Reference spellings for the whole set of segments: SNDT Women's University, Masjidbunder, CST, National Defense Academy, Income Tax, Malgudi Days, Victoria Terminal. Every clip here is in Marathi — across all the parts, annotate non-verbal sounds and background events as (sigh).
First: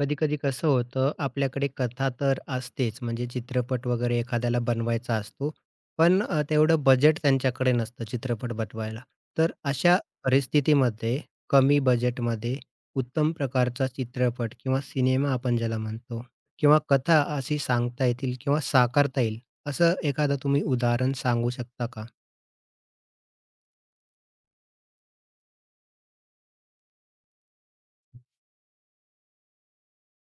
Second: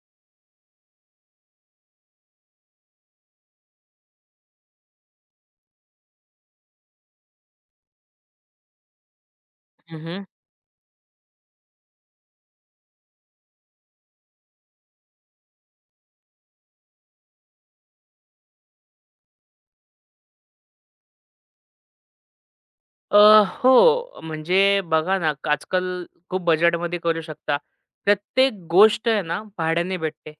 कधी-कधी कसं होतं, आपल्याकडे कथा तर असतेच, म्हणजे चित्रपट वगैरे एखाद्याला बनवायचा असतो. पण तेवढं बजेट त्यांच्याकडे नसतं चित्रपट बनवायला. तर अशा हं, हं. परिस्थितीमध्ये कमी बजेटमध्ये उत्तम प्रकारचा चित्रपट किंवा सिनेमा आपण ज्याला म्हणतो किंवा कथा अशी सांगता येतील किंवा साकारता येईल, असं एखादं तुम्ही उदाहरण सांगू शकता का? अ, हो, म्हणजे बघा ना, आजकाल खूप बजेटमध्ये करू शकता. प्रत्येक गोष्ट आहे ना, भाड्याने भेटते.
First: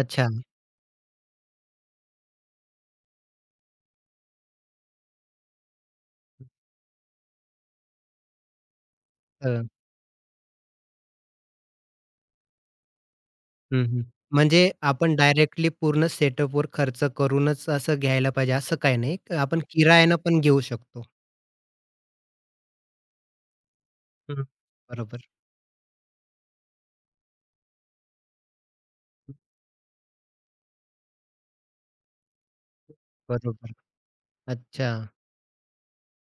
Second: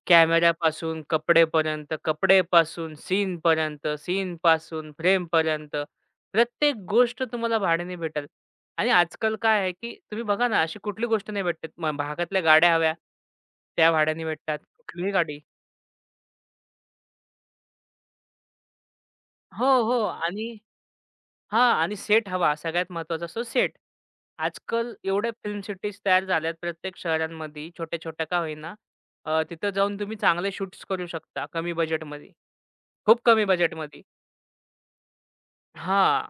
अच्छा. कॅमेरापासून कपडेपर्यंत, कपडेपासून सीनपर्यंत, सीनपासून फ्रेमपर्यंत प्रत्येक गोष्ट तुम्हाला भाड्याने भेटेल. आणि आजकाल काय आहे, की तुम्ही बघा ना, अशी कुठली गोष्ट नाही भेटत. मग भागातल्या गाड्या हव्या, हं, त्या हं. भाड्याने भेटतात. म्हणजे कुठलीही आपण गाडी. डायरेक्टली पूर्ण सेटअपवर खर्च करूनच असं घ्यायला पाहिजे असं काही नाही. आपण हो, हो. किरायानं पण आणि घेऊ शकतो. हां, आणि सेट हवा सगळ्यात महत्त्वाचा असतो सेट. हं. आजकाल बरोबर, एवढ्या फिल्म सिटीज तयार झाल्यात प्रत्येक शहरांमध्ये छोट्या-छोट्या का होईना. तिथं जाऊन तुम्ही चांगले शूट्स करू शकता कमी बजेटमध्ये, खूप कमी बरोबर. बजेटमध्ये. अच्छा. हां.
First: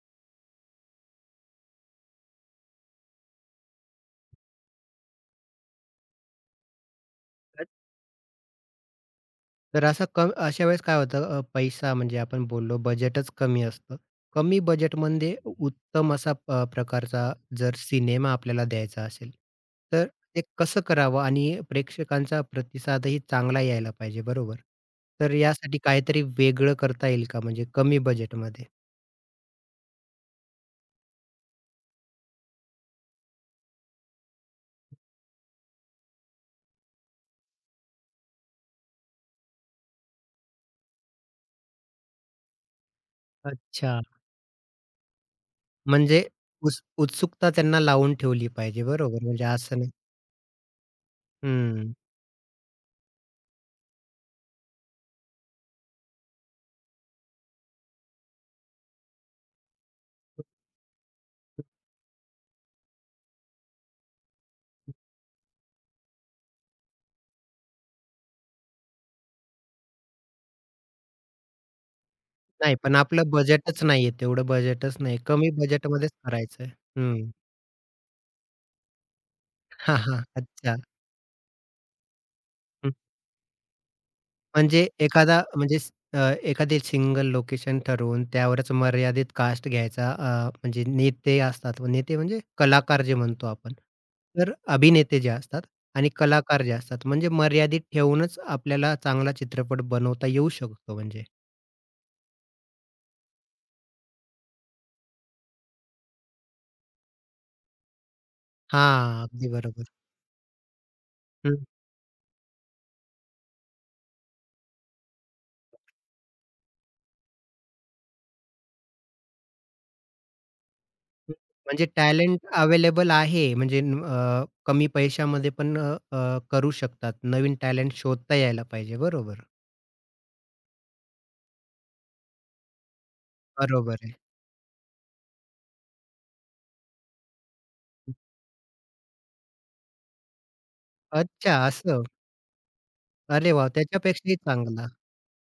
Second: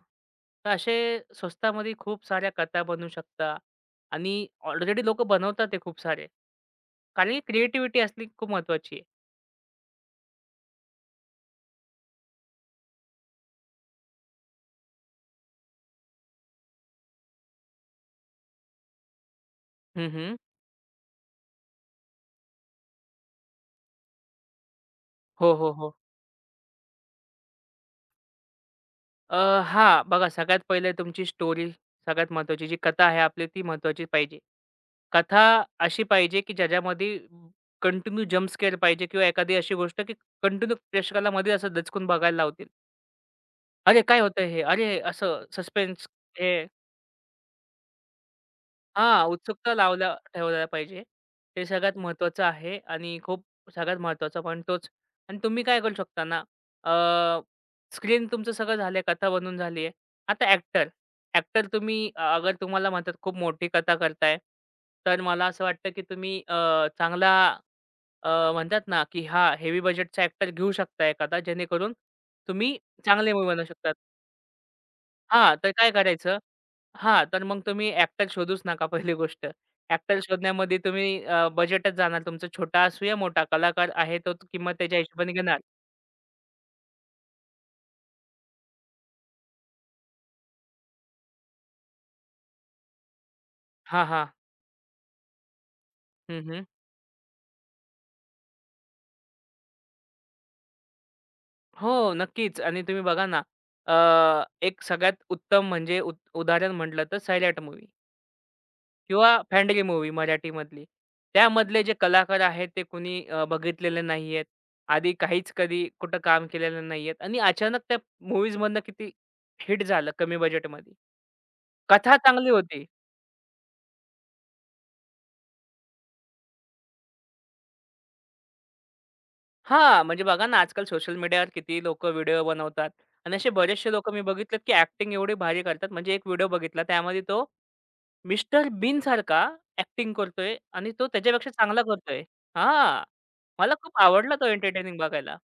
तर असे स्वस्तामध्ये खूप साऱ्या कथा बनवू शकता आणि ऑलरेडी लोकं बनवतात ते खूप सारे. कारण की क्रिएटिव्हिटी असली खूप महत्त्वाची आहे. तर असं क अशा वेळेस काय होतं, पैसा म्हणजे आपण बोललो बजेटच कमी असतं. कमी बजेटमध्ये उत्तम असा प्रकारचा जर सिनेमा आपल्याला द्यायचा असेल, तर हं, हं. ते कसं करावं आणि प्रेक्षकांचा प्रतिसादही चांगला यायला पाहिजे बरोबर. तर हो, हो, यासाठी हो. काहीतरी वेगळं करता येईल का म्हणजे कमी बजेटमध्ये? अ, हां. बघा सगळ्यात पहिले तुमची स्टोरी सगळ्यात महत्त्वाची. जी कथा आहे आपली ती महत्त्वाची पाहिजे. कथा अशी पाहिजे, की ज्याच्यामध्ये कंटिन्यू जंप स्केअर पाहिजे किंवा एखादी अशी गोष्ट, की कंटिन्यू प्रेक्षकाला मध्ये असं दचकून बघायला लावतील. अच्छा. "अरे, काय होतंय हे? अरे, असं सस्पेन्स म्हणजे हे." उत्सुकता त्यांना लावून ठेवली पाहिजे. बरोबर. हां, म्हणजे उत्सुकता असं नाही. लावल्या ठेवायला पाहिजे. ते हं. सगळ्यात महत्त्वाचं आहे आणि खूप सगळ्यात महत्त्वाचा पॉईंट तोच. आणि तुम्ही काय करू शकता ना, स्क्रीन तुमचं सगळं झालं कथा बनून झाली आहे. आता ॲक्टर, ॲक्टर तुम्ही अगर तुम्हाला म्हणतात खूप मोठी कथा करताय, तर मला असं वाटतं की तुम्ही चांगला म्हणतात ना, की हां, हेवी बजेटचा ॲक्टर घेऊ शकता एखादा, जेणेकरून नाही, तुम्ही पण आपलं चांगले मूव्ही बनवू बजेटच शकतात. नाहीये. तेवढं बजेटच नाही. कमी हा, तर काय बजेटमध्येच करायचं? करायचंय. हां, हं. तर मग तुम्ही ॲक्टर शोधूच नका पहिली गोष्ट. हां, ॲक्टर हां. अच्छा. शोधण्यामध्ये तुम्ही बजेटच जाणार तुमचा छोटा हं. असू या मोठा, कलाकार आहे तो किंमत म्हणजे त्याच्या हिशोबाने एखादा घेणार. म्हणजे एखादी सिंगल लोकेशन ठरवून त्यावरच मर्यादित कास्ट घ्यायचा, म्हणजे नेते असतात. नेते म्हणजे कलाकार जे म्हणतो आपण. हा, हां. तर अभिनेते जे असतात आणि हं, कलाकार हं. जे असतात म्हणजे मर्यादित ठेवूनच आपल्याला चांगला चित्रपट बनवता येऊ शकतो म्हणजे. हो, नक्कीच आणि तुम्ही बघा ना, अ, एक सगळ्यात उत्तम म्हणजे उदाहरण म्हटलं तर सायलेंट मूव्ही. हां, किंवा अगदी फँडरी बरोबर. मूव्ही मराठीमधली. हं, त्यामधले जे कलाकार आहेत ते कुणी बघितलेले नाहीयेत. आधी काहीच कधी कुठं काम केलेलं नाहीयेत आणि अचानक त्या मूव्हीजमधनं किती हिट झालं कमी बजेटमध्ये. हं. म्हणजे कथा टॅलेंट चांगली होती. अवेलेबल आहे, म्हणजे कमी पैशामध्ये पण अ, अ, करू शकतात. नवीन टॅलेंट शोधता यायला पाहिजे. बरोबर. हां, म्हणजे बघा ना आजकाल सोशल मीडियावर किती लोकं व्हिडिओ बनवतात आणि असे बरेचसे बरोबर लोकं आहे. मी बघितलेत, की ॲक्टिंग एवढी भारी करतात. म्हणजे एक व्हिडिओ बघितला त्यामध्ये तो मिस्टर बीन सारखा ॲक्टिंग करतोय आणि तो त्याच्यापेक्षा अच्छा चांगला असं. करतोय. हां, अरे वाह! मला खूप आवडला त्याच्यापेक्षाही तो चांगला. एंटरटेनिंग बघायला.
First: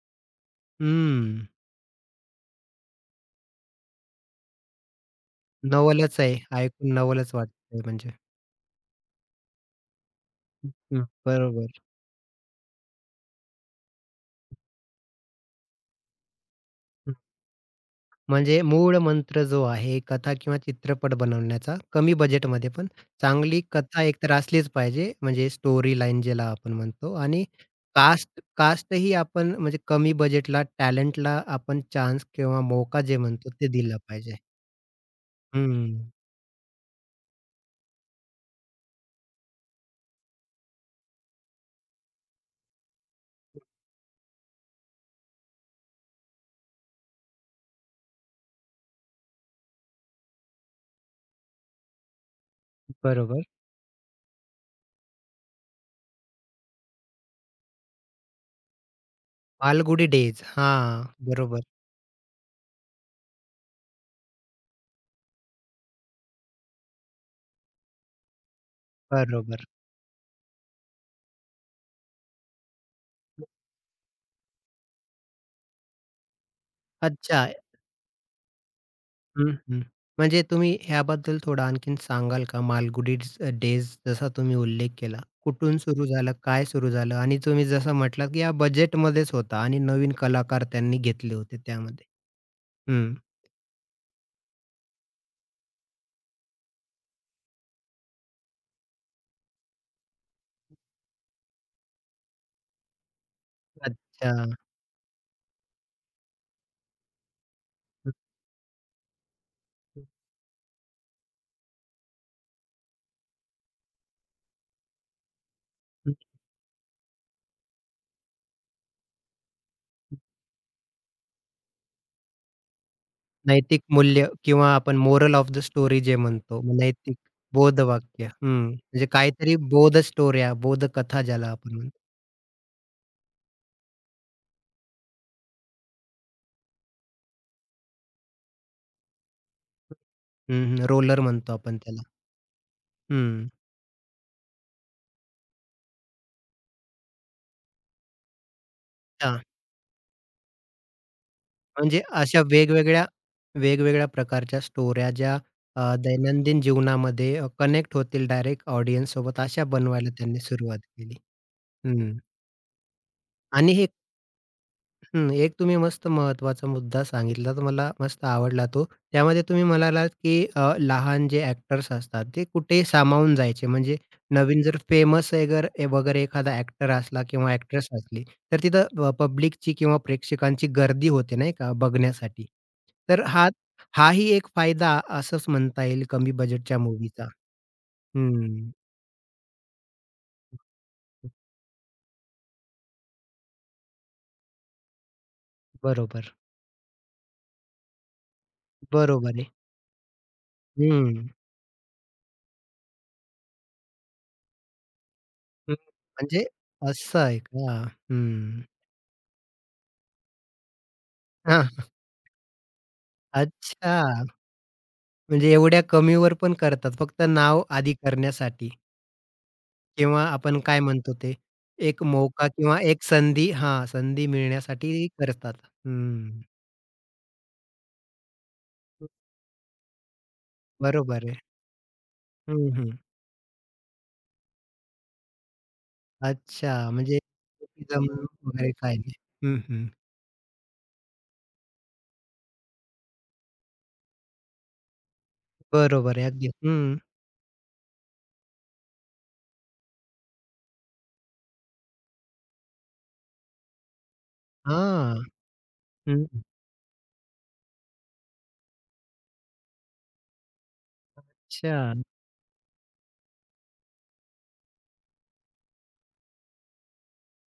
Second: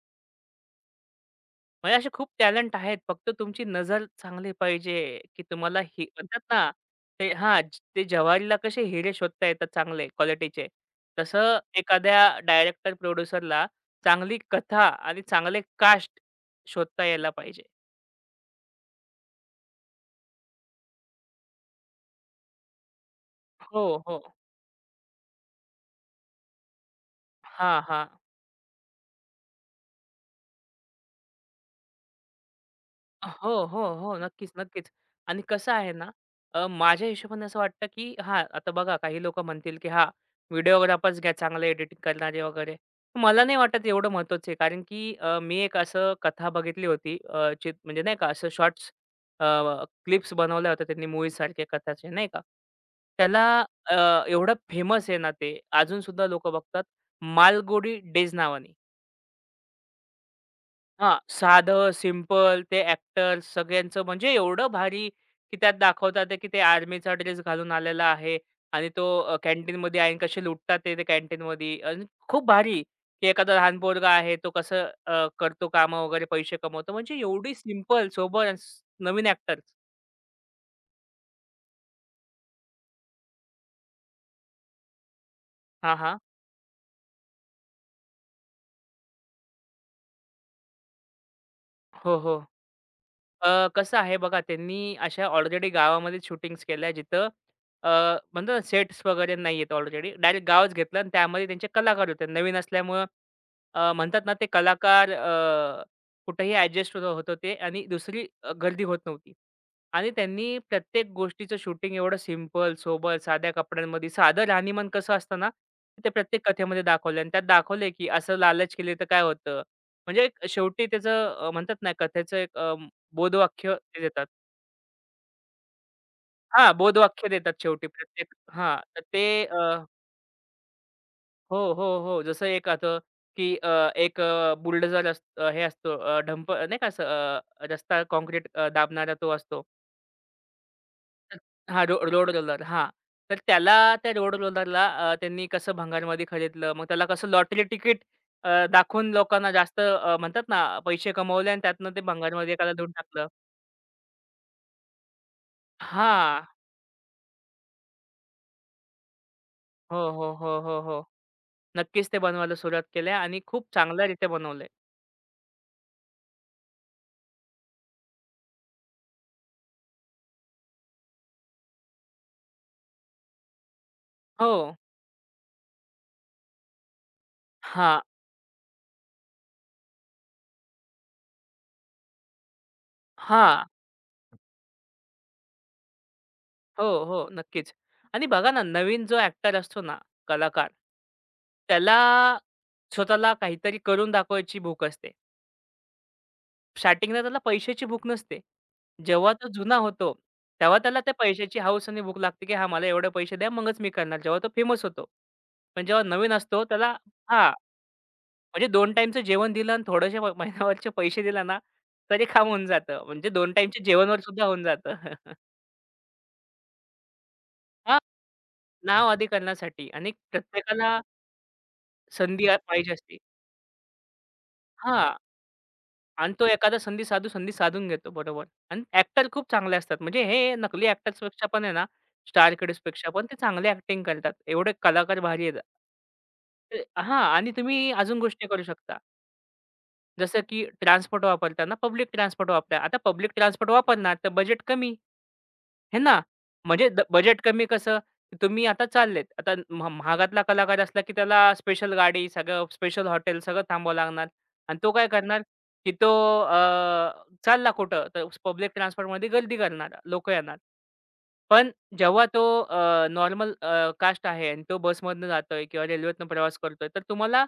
हं. म्हणजे असे खूप टॅलेंट आहेत. फक्त तुमची नजर चांगली पाहिजे, की तुम्हाला ही नवलच आहे. म्हणतात ना, ऐकून ते नवलच हां, वाटतंय ते म्हणजे. जवारीला कसे हिरे शोधता येतात चांगले क्वालिटीचे, हं, तसं बरोबर. एखाद्या डायरेक्टर, प्रोड्युसरला चांगली कथा आणि चांगले कास्ट शोधता यायला पाहिजे. म्हणजे मूळ मंत्र जो आहे, कथा किंवा चित्रपट बनवण्याचा कमी बजेटमध्ये पण चांगली हो, कथा हो. एकतर असलीच पाहिजे, म्हणजे स्टोरी लाईन ज्याला आपण म्हणतो, आणि हां, हां. कास्टही आपण म्हणजे कमी बजेटला, टॅलेंटला आपण चान्स किंवा मौका जे म्हणतो हो, ते हो, दिला हो. पाहिजे. नक्कीच, नक्कीच. आणि कसं हं, आहे ना, माझ्या हिशोबाने असं वाटतं, की हां, आता बघा काही लोकं म्हणतील, की हां, व्हिडिओग्राफर्स घ्या चांगले एडिटिंग करणारे वगैरे. मला नाही वाटत एवढं महत्त्वाचं आहे. कारण की मी एक असं कथा बघितली होती म्हणजे नाही का असं शॉर्ट्स क्लिप्स बनवल्या होत्या त्यांनी मूव्हीसारख्या कथाचे नाही का. त्याला बरोबर. अ, एवढं फेमस आहे ना ते अजूनसुद्धा लोकं बघतात. मालगुडी डेज नावाने. मालगुडी डेज. हां, हां, बरोबर, साधं, सिंपल ते ॲक्टर्स सगळ्यांचं म्हणजे एवढं भारी, की त्यात दाखवतात आहे, की ते आर्मीचा ड्रेस घालून आलेला आहे आणि तो बरोबर. कॅन्टीनमध्ये आहे आणि कसे लुटतात ते, ते कॅन्टीनमध्ये आणि खूप भारी, की एखादा लहान पोरगा आहे तो कसं करतो काम वगैरे पैसे कमवतो. म्हणजे अच्छा. एवढी सिंपल, सोबर आणि नवीन हं, ॲक्टर्स. हं. म्हणजे तुम्ही ह्याबद्दल थोडं आणखीन सांगाल का? मालगुडी डेज जसा तुम्ही उल्लेख केला. कुठून हां, सुरू हां. झालं? काय सुरू झालं? आणि तुम्ही जसं म्हटलात, की या बजेटमध्येच होता आणि नवीन कलाकार त्यांनी घेतले होते त्यामध्ये. हो, हो. हं. कसं आहे बघा, त्यांनी अशा ऑलरेडी गावामध्ये शूटिंग्स केल्या जिथं अ, म्हणतो ना सेट्स वगैरे नाहीयेत ऑलरेडी. डायरेक्ट गावच घेतलं आणि त्यामध्ये त्यांचे कलाकार होते. नवीन असल्यामुळं म्हणतात ना अच्छा. ते कलाकार कुठेही ॲडजस्ट होत होते आणि हं, दुसरी गर्दी होत नव्हती. हं, आणि त्यांनी प्रत्येक गोष्टीचं शूटिंग एवढं सिंपल, सोबर, साध्या कपड्यांमध्ये साधं राहणीमान कसं असतं ना, ते हं. प्रत्येक कथेमध्ये दाखवलं आणि त्यात दाखवलंय की असं लालच केली तर काय होतं? म्हणजे एक शेवटी त्याचं म्हणतात ना कथेचं एक बोधवाक्य नैतिक ते देतात. मूल्य किंवा आपण मोरल ऑफ द स्टोरी जे म्हणतो, हां, मग नैतिक बोधवाक्य देतात शेवटी बोधवाक्य. प्रत्येक हं. हां, तर म्हणजे ते काहीतरी बोध स्टोऱ्या, बोधकथा ज्याला हो, आपण हो, म्हणतो. हो. जसं एक आता की एक हे असतो ढंप नाही का असं रस्ता काँक्रीट दाबणारा तो असतो. हं, हं. रोलर म्हणतो आपण हां, त्याला. रोड रोलर हां. तर हं. त्याला त्या रोड रोलरला त्यांनी कसं भंगारमध्ये खरीदलं. मग त्याला कसं लॉटरी तिकीट दाखवून लोकांना जास्त म्हणतात ना पैसे कमवले आणि त्यातनं ते म्हणजे अशा भंगारमध्ये एकाला देऊन वेगवेगळ्या टाकलं. वेगवेगळ्या प्रकारच्या स्टोऱ्या ज्या हां. दैनंदिन जीवनामध्ये कनेक्ट होतील डायरेक्ट ऑडियन्स सोबत अशा हो, बनवायला हो, त्यांनी हो, हो, सुरुवात हो. केली. नक्कीच ते हं. बनवायला सुरुवात केल्या आणि खूप आणि हे, चांगल्यारीत्या बनवलंय. हं, एक तुम्ही मस्त महत्त्वाचा मुद्दा सांगितला, तर मला मस्त आवडला तो. त्यामध्ये तुम्ही म्हणालात, की लहान जे ॲक्टर्स असतात, ते कुठेही सामावून जायचे. म्हणजे हो. नवीन जर फेमस वगैरे एखादा ॲक्टर असला किंवा ॲक्ट्रेस हां. असली, तर तिथं पब्लिकची किंवा प्रेक्षकांची गर्दी होते नाही का बघण्यासाठी. तर हां. हाही एक फायदा असंच म्हणता येईल कमी बजेटच्या हो, मूव्हीचा. हो. नक्कीच. आणि बघा ना, हं, नवीन जो ॲक्टर असतो ना, कलाकार, त्याला स्वतःला काहीतरी करून दाखवायची भूक असते. बरोबर, स्टार्टिंगला त्याला पैशाची भूक नसते. जेव्हा बरोबर आहे. तो जुना होतो, तेव्हा त्याला त्या हं, पैशाची हौस आणि भूक लागते, की "हां, मला एवढे पैसे द्या, मगच मी करणार." जेव्हा तो फेमस होतो. हं. पण जेव्हा नवीन म्हणजे असतो त्याला असं आहे हां. का? हं. म्हणजे दोन टाईमचं जेवण दिलं आणि थोडेसे महिनाभरचे पैसे दिला ना, (laughs) तरी काम होऊन जातं. म्हणजे 2 टाईमच्या अच्छा. जेवणावर सुद्धा होऊन जातं. (laughs) म्हणजे एवढ्या कमीवर पण करतात फक्त नाव आदी हां. करण्यासाठी नाव अधिकरणासाठी आणि किंवा आपण काय प्रत्येकाला म्हणतो ते एक संधी मौका किंवा पाहिजे एक असते. संधी, हां, संधी मिळण्यासाठी हां. करतात. आणि हं. तो एखादा संधी साधून घेतो. बरोबर. आणि ॲक्टर खूप चांगले असतात. म्हणजे हे नकली बरोबर आहे. ॲक्टर्सपेक्षा पण आहे ना, स्टार हं, हं. किड्सपेक्षा पण ते चांगले ॲक्टिंग करतात. एवढे कलाकार भारी आहेत. ते अच्छा. म्हणजे हां. आणि तुम्ही नेपोटिझम अजून गोष्टी करू वगैरे काय शकता. नाही. हं, हं. जसं की ट्रान्सपोर्ट वापरताना पब्लिक ट्रान्सपोर्ट वापरा. आता पब्लिक ट्रान्सपोर्ट वापरणार तर बजेट कमी. हे बरोबर ना, आहे अगदी. हं. म्हणजे द बजेट कमी कसं? की तुम्ही आता चाललेत. आता महागातला कलाकार असला, की त्याला स्पेशल गाडी, सगळं स्पेशल हॉटेल सगळं थांबावं लागणार आणि तो काय हां. करणार, की तो हं. अ, चालला कुठं, तर पब्लिक ट्रान्सपोर्टमध्ये गर्दी करणार, लोकं येणार. पण अच्छा. जेव्हा तो नॉर्मल कास्ट आहे आणि तो बसमधनं जातोय किंवा रेल्वेतनं प्रवास करतोय, तर तुम्हाला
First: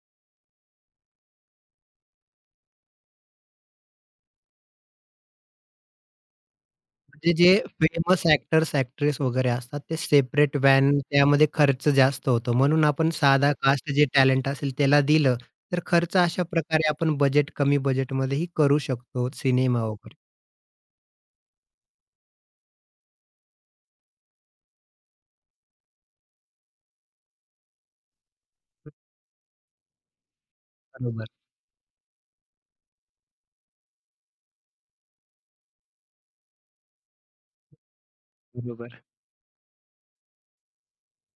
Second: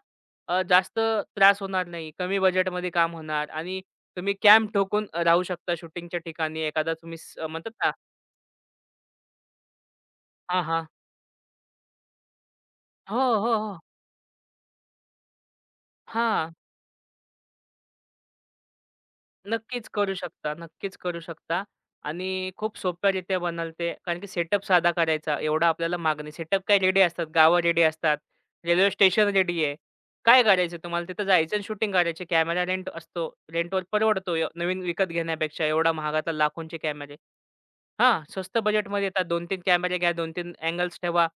जास्त त्रास होणार नाही. कमी बजेटमध्ये काम होणार आणि तुम्ही कॅम्प ठोकून राहू शकता शूटिंगच्या ठिकाणी. एखादा तुम्ही म्हणजे जे म्हणतात ना फेमस ॲक्टर्स, ॲक्ट्रेस वगैरे असतात ते सेपरेट हां, हां. व्हॅन, त्यामध्ये खर्च जास्त होतो. म्हणून आपण हो, साधा हो, हो. कास्ट जे टॅलेंट असेल त्याला दिलं, तर खर्च अशा हां. प्रकारे आपण कमी बजेटमध्येही करू शकतो सिनेमा नक्कीच करू वगैरे. शकता, नक्कीच करू शकता. आणि खूप सोप्यारीत्या बनल ते. कारण की सेटअप साधा करायचा, एवढा आपल्याला माग नाही. सेटअप काय रेडी असतात, गावं रेडी असतात, रेल्वे स्टेशन रेडी आहे. काय करायचं तुम्हाला? तिथं बरोबर, जायचं आणि शूटिंग करायची. कॅमेरा रेंट असतो. रेंटवर परवडतो य नवीन विकत घेण्यापेक्षा एवढा महागातला लाखोंचे कॅमेरे. हां, स्वस्त बरोबर. बजेटमध्ये येतात. 2-3 कॅमेरे घ्या, 2-3 अँगल्स ठेवा.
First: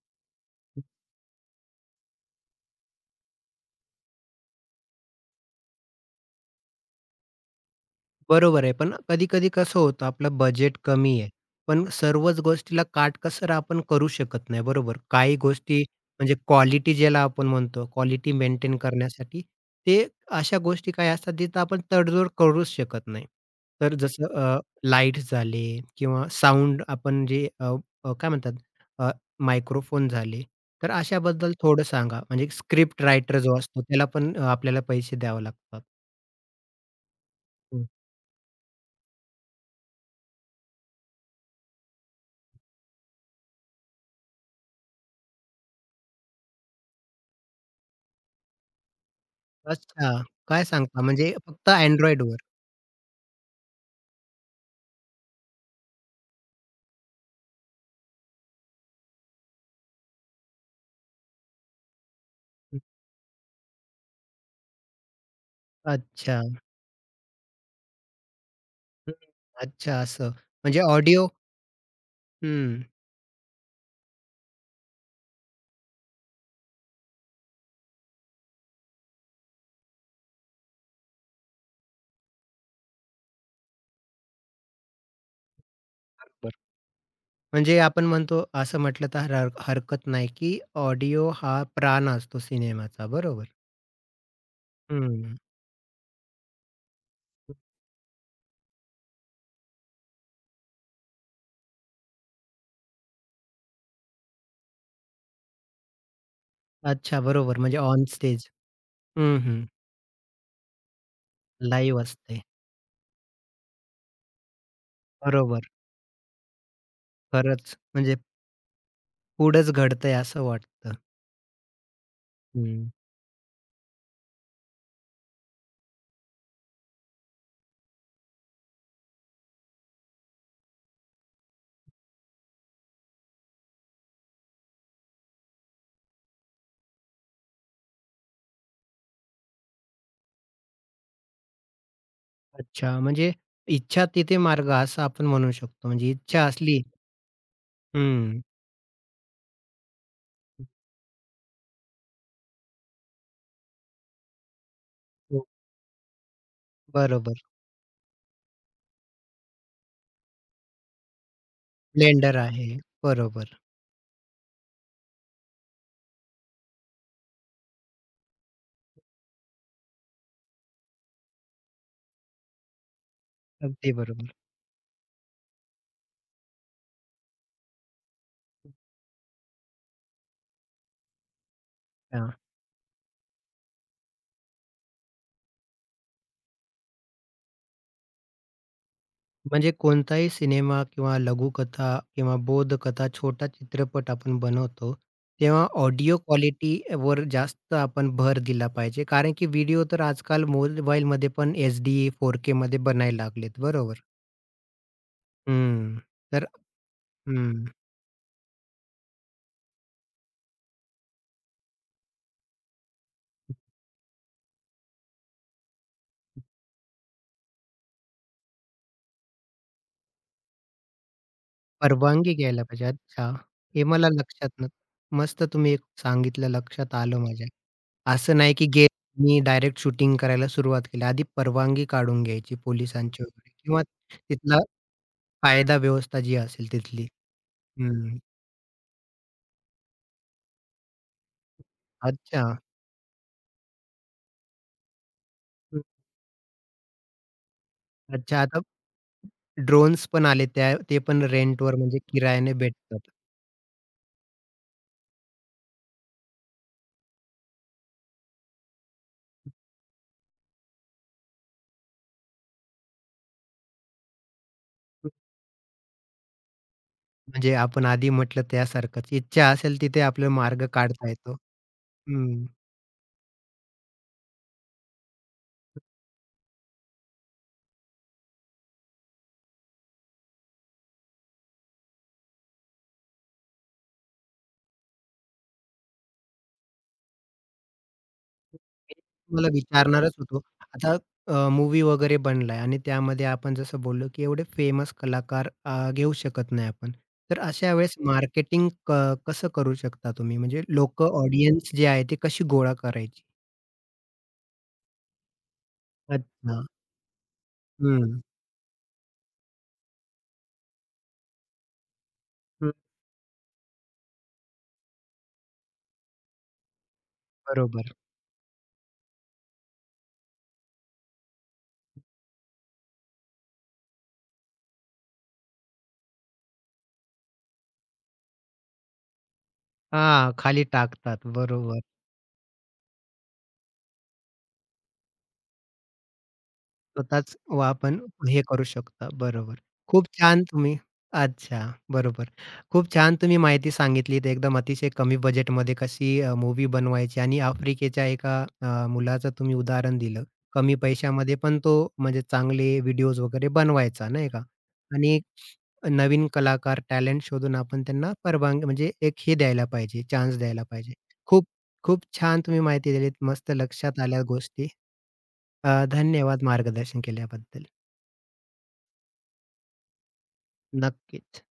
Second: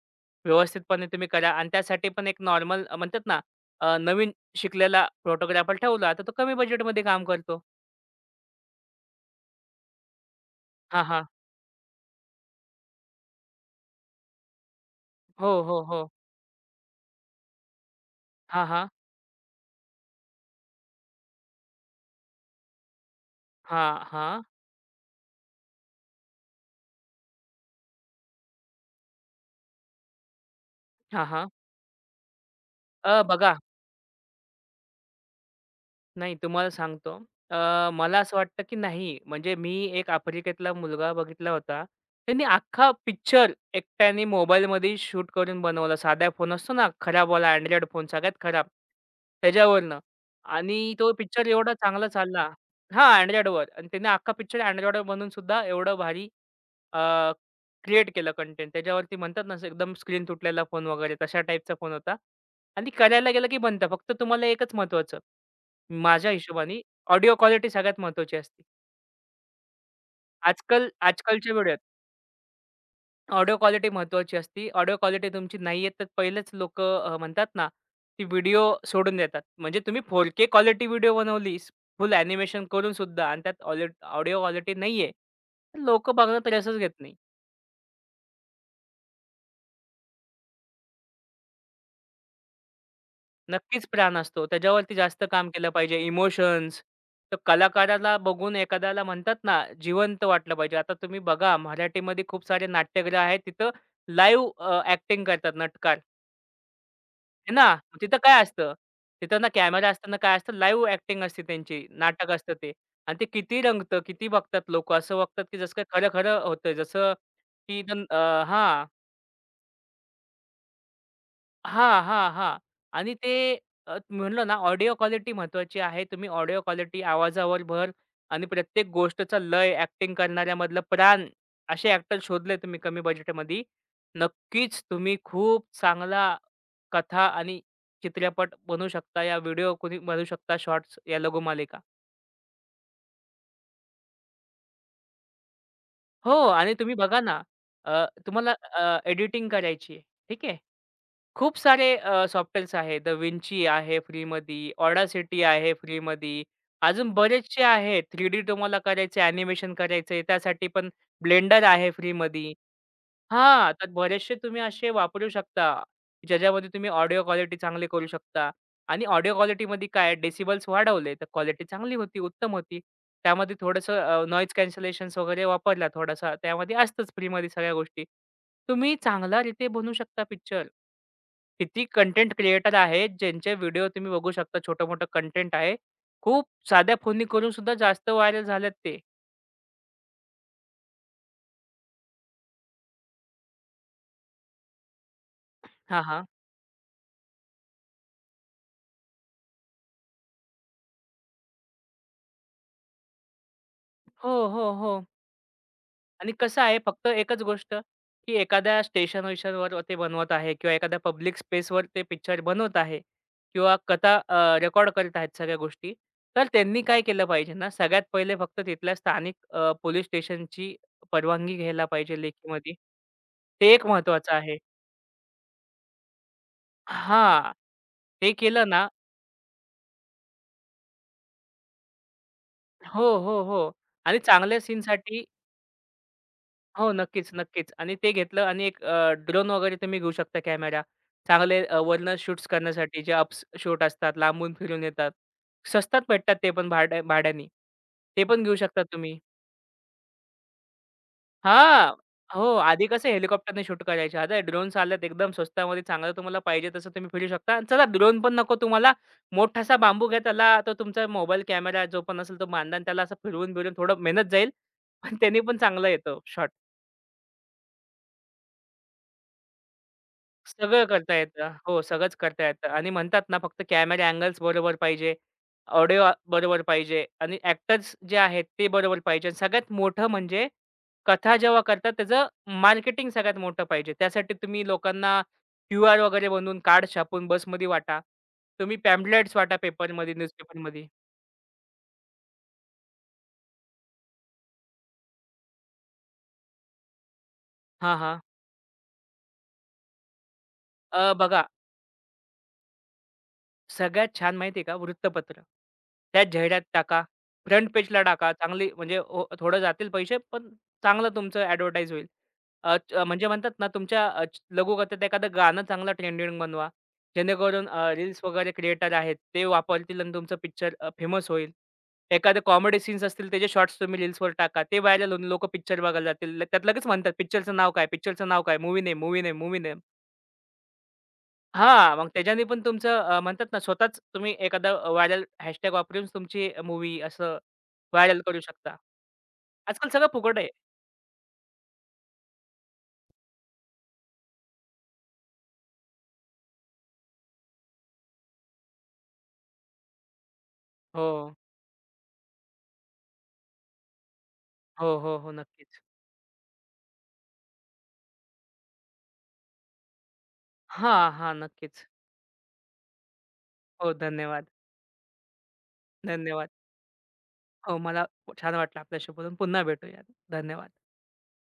व्यवस्थितपणे तुम्ही करा आणि त्यासाठी पण एक नॉर्मल म्हणतात ना, नवीन शिकलेला फोटोग्राफर ठेवला, तर तो कमी बजेटमध्ये काम करतो. बरोबर आहे. पण कधी-कधी कसं होतं, आपलं बजेट हां, कमी हां. आहे. पण सर्वच गोष्टीला काटकसर आपण करू शकत नाही, बरोबर? काही हो, हो, गोष्टी हो. म्हणजे क्वालिटी ज्याला आपण म्हणतो, क्वालिटी हां, मेंटेन हां. करण्यासाठी ते अशा गोष्टी काही असतात जिथं आपण तडजोड करूच शकत नाही. तर हां, जसं हां. लाईट्स झाले किंवा साउंड आपण जे अ, अ, काय म्हणतात अ, मायक्रोफोन झाले. तर हां, हां. अशाबद्दल थोडं सांगा. म्हणजे स्क्रिप्ट रायटर बघा जो असतो त्याला पण आपल्याला पैसे द्यावे लागतात. नाही तुम्हाला सांगतो. मला असं वाटतं, की नाही म्हणजे मी एक आफ्रिकेतला मुलगा बघितला होता. त्यांनी अख्खा पिक्चर एकट्याने मोबाईलमध्ये शूट करून बनवला. साधा फोन असतो ना खराबवाला Android फोन सगळ्यात खराब त्याच्यावरनं अच्छा. काय आणि सांगता? तो म्हणजे पिक्चर फक्त एवढा चांगला Androidवर? चालला हां, Androidवर आणि त्याने अख्खा पिक्चर Androidवर बनवून सुद्धा एवढं भारी क्रिएट केलं कंटेंट. त्याच्यावरती म्हणतात ना, असं एकदम स्क्रीन तुटलेला फोन वगैरे तशा टाईपचा फोन होता. आणि करायला गेलं की बनतं. फक्त तुम्हाला एकच महत्वाचं, माझ्या अच्छा. हिशोबाने ऑडिओ क्वालिटी सगळ्यात महत्त्वाची असते. हं. अच्छा असं. म्हणजे ऑडिओ. आजकालच्या व्हिडिओत हं. ऑडिओ क्वालिटी महत्त्वाची असते. ऑडिओ क्वालिटी तुमची नाही येत तर पहिलेच लोकं म्हणतात ना, ती व्हिडिओ सोडून देतात. म्हणजे तुम्ही 4K क्वालिटी व्हिडिओ बनवली, फुल ॲनिमेशन करून सुद्धा आणि त्यात ऑलि ऑडिओ क्वालिटी नाहीये, तर लोकं बघणं तर बरोबर. रसच घेत नाही. म्हणजे आपण म्हणतो असं म्हटलं तर हरकत नाही, की ऑडिओ हा प्राण असतो सिनेमाचा. बरोबर. नक्कीच प्राण असतो. त्याच्यावरती जास्त हं. काम केलं पाहिजे. इमोशन्स, तर कलाकाराला बघून एखाद्याला म्हणतात ना, जिवंत वाटलं पाहिजे. आता तुम्ही बघा, मराठीमध्ये खूप सारे नाट्यगृह आहेत. तिथं लाईव्ह ॲक्टिंग करतात नाटकार, अच्छा, आहे बरोबर. ना. म्हणजे ऑन तिथं काय स्टेज. असतं? हं, तिथं ना हं. कॅमेरा असतं काय असतं, लाईव्ह ॲक्टिंग असते त्यांची. लाईव्ह नाटक असते. असतं ते आणि ते किती रंगतं, किती बघतात लोकं. असं बघतात, की बरोबर. जसं काय खरं-खरं होतंय. जसं खरंच. की अ, म्हणजे हां. पुढंच घडतंय असं वाटतं. हां, हां, हां. हं. आणि ते म्हणलं ना ऑडिओ क्वालिटी महत्वाची आहे. तुम्ही ऑडिओ क्वालिटी आवाजावर भर आणि प्रत्येक गोष्टचा लय, ॲक्टिंग करणाऱ्यामधलं प्राण असे ॲक्टर शोधले तुम्ही कमी बजेटमध्ये, नक्कीच तुम्ही खूप चांगला कथा आणि चित्रपट बनवू शकता. या व्हिडिओ कोणी बनवू शकता शॉर्ट्स या लघुमालिका. अच्छा. म्हणजे इच्छा तिथे मार्ग, असं आपण म्हणू शकतो. म्हणजे हो इच्छा आणि असली. तुम्ही बघा ना हं. तुम्हाला एडिटिंग करायची आहे. ठीक आहे. खूप सारे सॉफ्टवेअर्स आहे. द विंची आहे फ्रीमध्ये, ऑडासिटी आहे फ्रीमध्ये. अजून बरोबर. बरेचसे आहेत. 3D तुम्हाला करायचे, ॲनिमेशन करायचे आहे, त्यासाठी पण ब्लेंडर आहे ब्लेंडर फ्रीमध्ये. आहे. बरोबर. हां, तर बरेचसे तुम्ही असे वापरू शकता, ज्याच्यामध्ये तुम्ही ऑडिओ क्वालिटी चांगली करू शकता आणि ऑडिओ क्वालिटीमध्ये काय डेसिबल्स वाढवले, तर क्वालिटी चांगली होती, उत्तम होती. त्यामध्ये अगदी थोडंसं बरोबर. नॉईज कॅन्सलेशन्स वगैरे वापरला थोडासा, त्यामध्ये असतंच फ्रीमध्ये सगळ्या गोष्टी. तुम्ही चांगला रीते बनवू शकता पिक्चर. किती हां. कंटेंट क्रिएटर आहेत, ज्यांचे व्हिडिओ तुम्ही बघू शकता. छोटं-मोठं कंटेंट आहे. खूप साध्या फोनी करून सुद्धा जास्त व्हायरल झाल्यात ते. म्हणजे कोणताही सिनेमा किंवा लघुकथा किंवा बोधकथा, छोटा चित्रपट आपण बनवतो, तेव्हा हां, ऑडिओ हां. क्वालिटीवर जास्त आपण भर दिला पाहिजे. कारण की व्हिडिओ तर आजकाल मोबाईलमध्ये पण HD, 4Kमध्ये बनायला लागलेत. बरोबर. हो, हो, हो. हं. आणि तर कसं आहे फक्त एकच हं. गोष्ट, की एखाद्या स्टेशन-वेशनवर ते बनवत आहे किंवा एखाद्या पब्लिक स्पेसवर ते पिक्चर बनवत आहे किंवा कथा रेकॉर्ड करत आहेत सगळ्या गोष्टी. तर त्यांनी काय केलं पाहिजे ना, सगळ्यात पहिले फक्त तिथल्या स्थानिक पोलीस स्टेशनची परवानगी घ्यायला पाहिजे परवानगी घ्यायला लेखीमध्ये. पाहिजे. अच्छा. ते हे एक मला महत्त्वाचं लक्षात आहे. न मस्त तुम्ही एक सांगितलं, लक्षात आलं माझ्या. हां. ते असं नाही की केलं ना गेमनी डायरेक्ट शूटिंग करायला सुरुवात केली. आधी परवानगी काढून घ्यायची हो, पोलिसांची हो, वगैरे हो. किंवा आणि तिथला चांगल्या सीनसाठी कायदा व्यवस्था जी असेल हो, तिथली. नक्कीच, नक्कीच. आणि ते हं. घेतलं आणि एक ड्रोन वगैरे तुम्ही घेऊ शकता कॅमेरा. चांगले वरनं अच्छा. शूट्स करण्यासाठी जे अप्स शूट असतात, लांबून फिरून येतात. हं. स्वस्तात भेटतात ते पण भाड्याने. ते अच्छा. पण घेऊ आता शकता तुम्ही. ड्रोन्स पण आले त्या, ते पण रेंटवर हां. म्हणजे हो, किरायाने आधी कसं भेटतात. हेलिकॉप्टरने शूट करायचे. आता ड्रोन्स आल्यात एकदम स्वस्तामध्ये चांगलं तुम्हाला पाहिजे तसं तुम्ही फिरू शकता. आणि चला ड्रोन पण नको तुम्हाला, मोठासा बांबू घ्या त्याला तो तुमचा मोबाईल कॅमेरा जो पण असेल तो बांधा आणि त्याला असं फिरवून-बिरवून थोडं मेहनत जाईल. हं. पण त्याने पण चांगला येतो म्हणजे आपण आधी म्हटलं त्यासारखंच. इच्छा असेल तिथे आपला मार्ग सगळं काढता करता येतो. येतं. हो, सगळंच हं. करता येतं आणि म्हणतात ना फक्त कॅमेरा अँगल्स बरोबर पाहिजे, ऑडिओ बरोबर पाहिजे आणि ॲक्टर्स जे आहेत ते बरोबर पाहिजे. आणि सगळ्यात मोठं म्हणजे कथा जेव्हा करतात त्याचं मार्केटिंग सगळ्यात मोठं पाहिजे. त्यासाठी तुम्ही लोकांना क्यूआर वगैरे बनवून कार्ड छापून बसमध्ये वाटा. तुम्ही पॅम्पलेट्स तुम्हाला वाटा विचारणारच पेपरमध्ये, होतो. न्यूजपेपरमध्ये. आता अ, वगैरे बनलाय आणि त्यामध्ये आपण जसं बोललो, की एवढे फेमस कलाकार घेऊ शकत नाही आपण. तर अशा वेळेस हां, हां. मार्केटिंग क कसं करू शकता तुम्ही? म्हणजे लोकं, बघा ऑडियन्स जी आहे, ती कशी गोळा करायची? सगळ्यात छान माहिती आहे का वृत्तपत्र. त्यात जाहिरात अच्छा. टाका. फ्रंट पेजला हं, टाका. चांगली म्हणजे ओ थोडं जातील पैसे, पण चांगलं तुमचं ॲडव्हर्टाइज होईल. हं. म्हणजे म्हणतात ना तुमच्या लघुकथेत एखादं गाणं चांगलं ट्रेंडिंग बनवा. जेणेकरून बरोबर. रील्स वगैरे क्रिएटर आहेत ते वापरतील आणि तुमचं पिक्चर फेमस होईल. एखादे कॉमेडी सीन्स असतील त्याचे शॉर्ट्स तुम्ही रील्सवर टाका. ते व्हायरल होऊन लोकं पिक्चर बघायला जातील. त्यात लगेच म्हणतात पिक्चरचं नाव काय? पिक्चरचं नाव काय? Movie name, movie name, movie name. हां, खाली टाकतात. बरोबर. हां, मग त्याच्याने पण तुमचं म्हणतात ना, स्वतःच तुम्ही एखादा व्हायरल हॅशटॅग वापरून तुमची मूव्ही स्वतःच असं वा आपण व्हायरल करू हे करू शकता. शकता. बरोबर. आजकाल सगळं खूप फुकट छान आहे. तुम्ही अच्छा, बरोबर. खूप छान तुम्ही माहिती सांगितलीत. एकदम अतिशय कमी बजेटमध्ये कशी मूव्ही बनवायची, आणि आफ्रिकेच्या एका मुलाचं तुम्ही उदाहरण दिलं. कमी हो. पैशामध्ये पण तो म्हणजे चांगले व्हिडिओज वगैरे बनवायचा नाही का? हो, हो, आणि हो. नक्कीच. नवीन कलाकार टॅलेंट शोधून आपण त्यांना परवानगी म्हणजे एक हे द्यायला पाहिजे, चान्स द्यायला हा, पाहिजे. हा, खूप नक्कीच. खूप छान तुम्ही माहिती दिलीत. मस्त हो, लक्षात आल्या धन्यवाद. गोष्टी. धन्यवाद धन्यवाद. मार्गदर्शन केल्याबद्दल. हो, मला छान वाटलं आपल्याशी बोलून. पुन्हा भेटूयात. धन्यवाद. नक्कीच.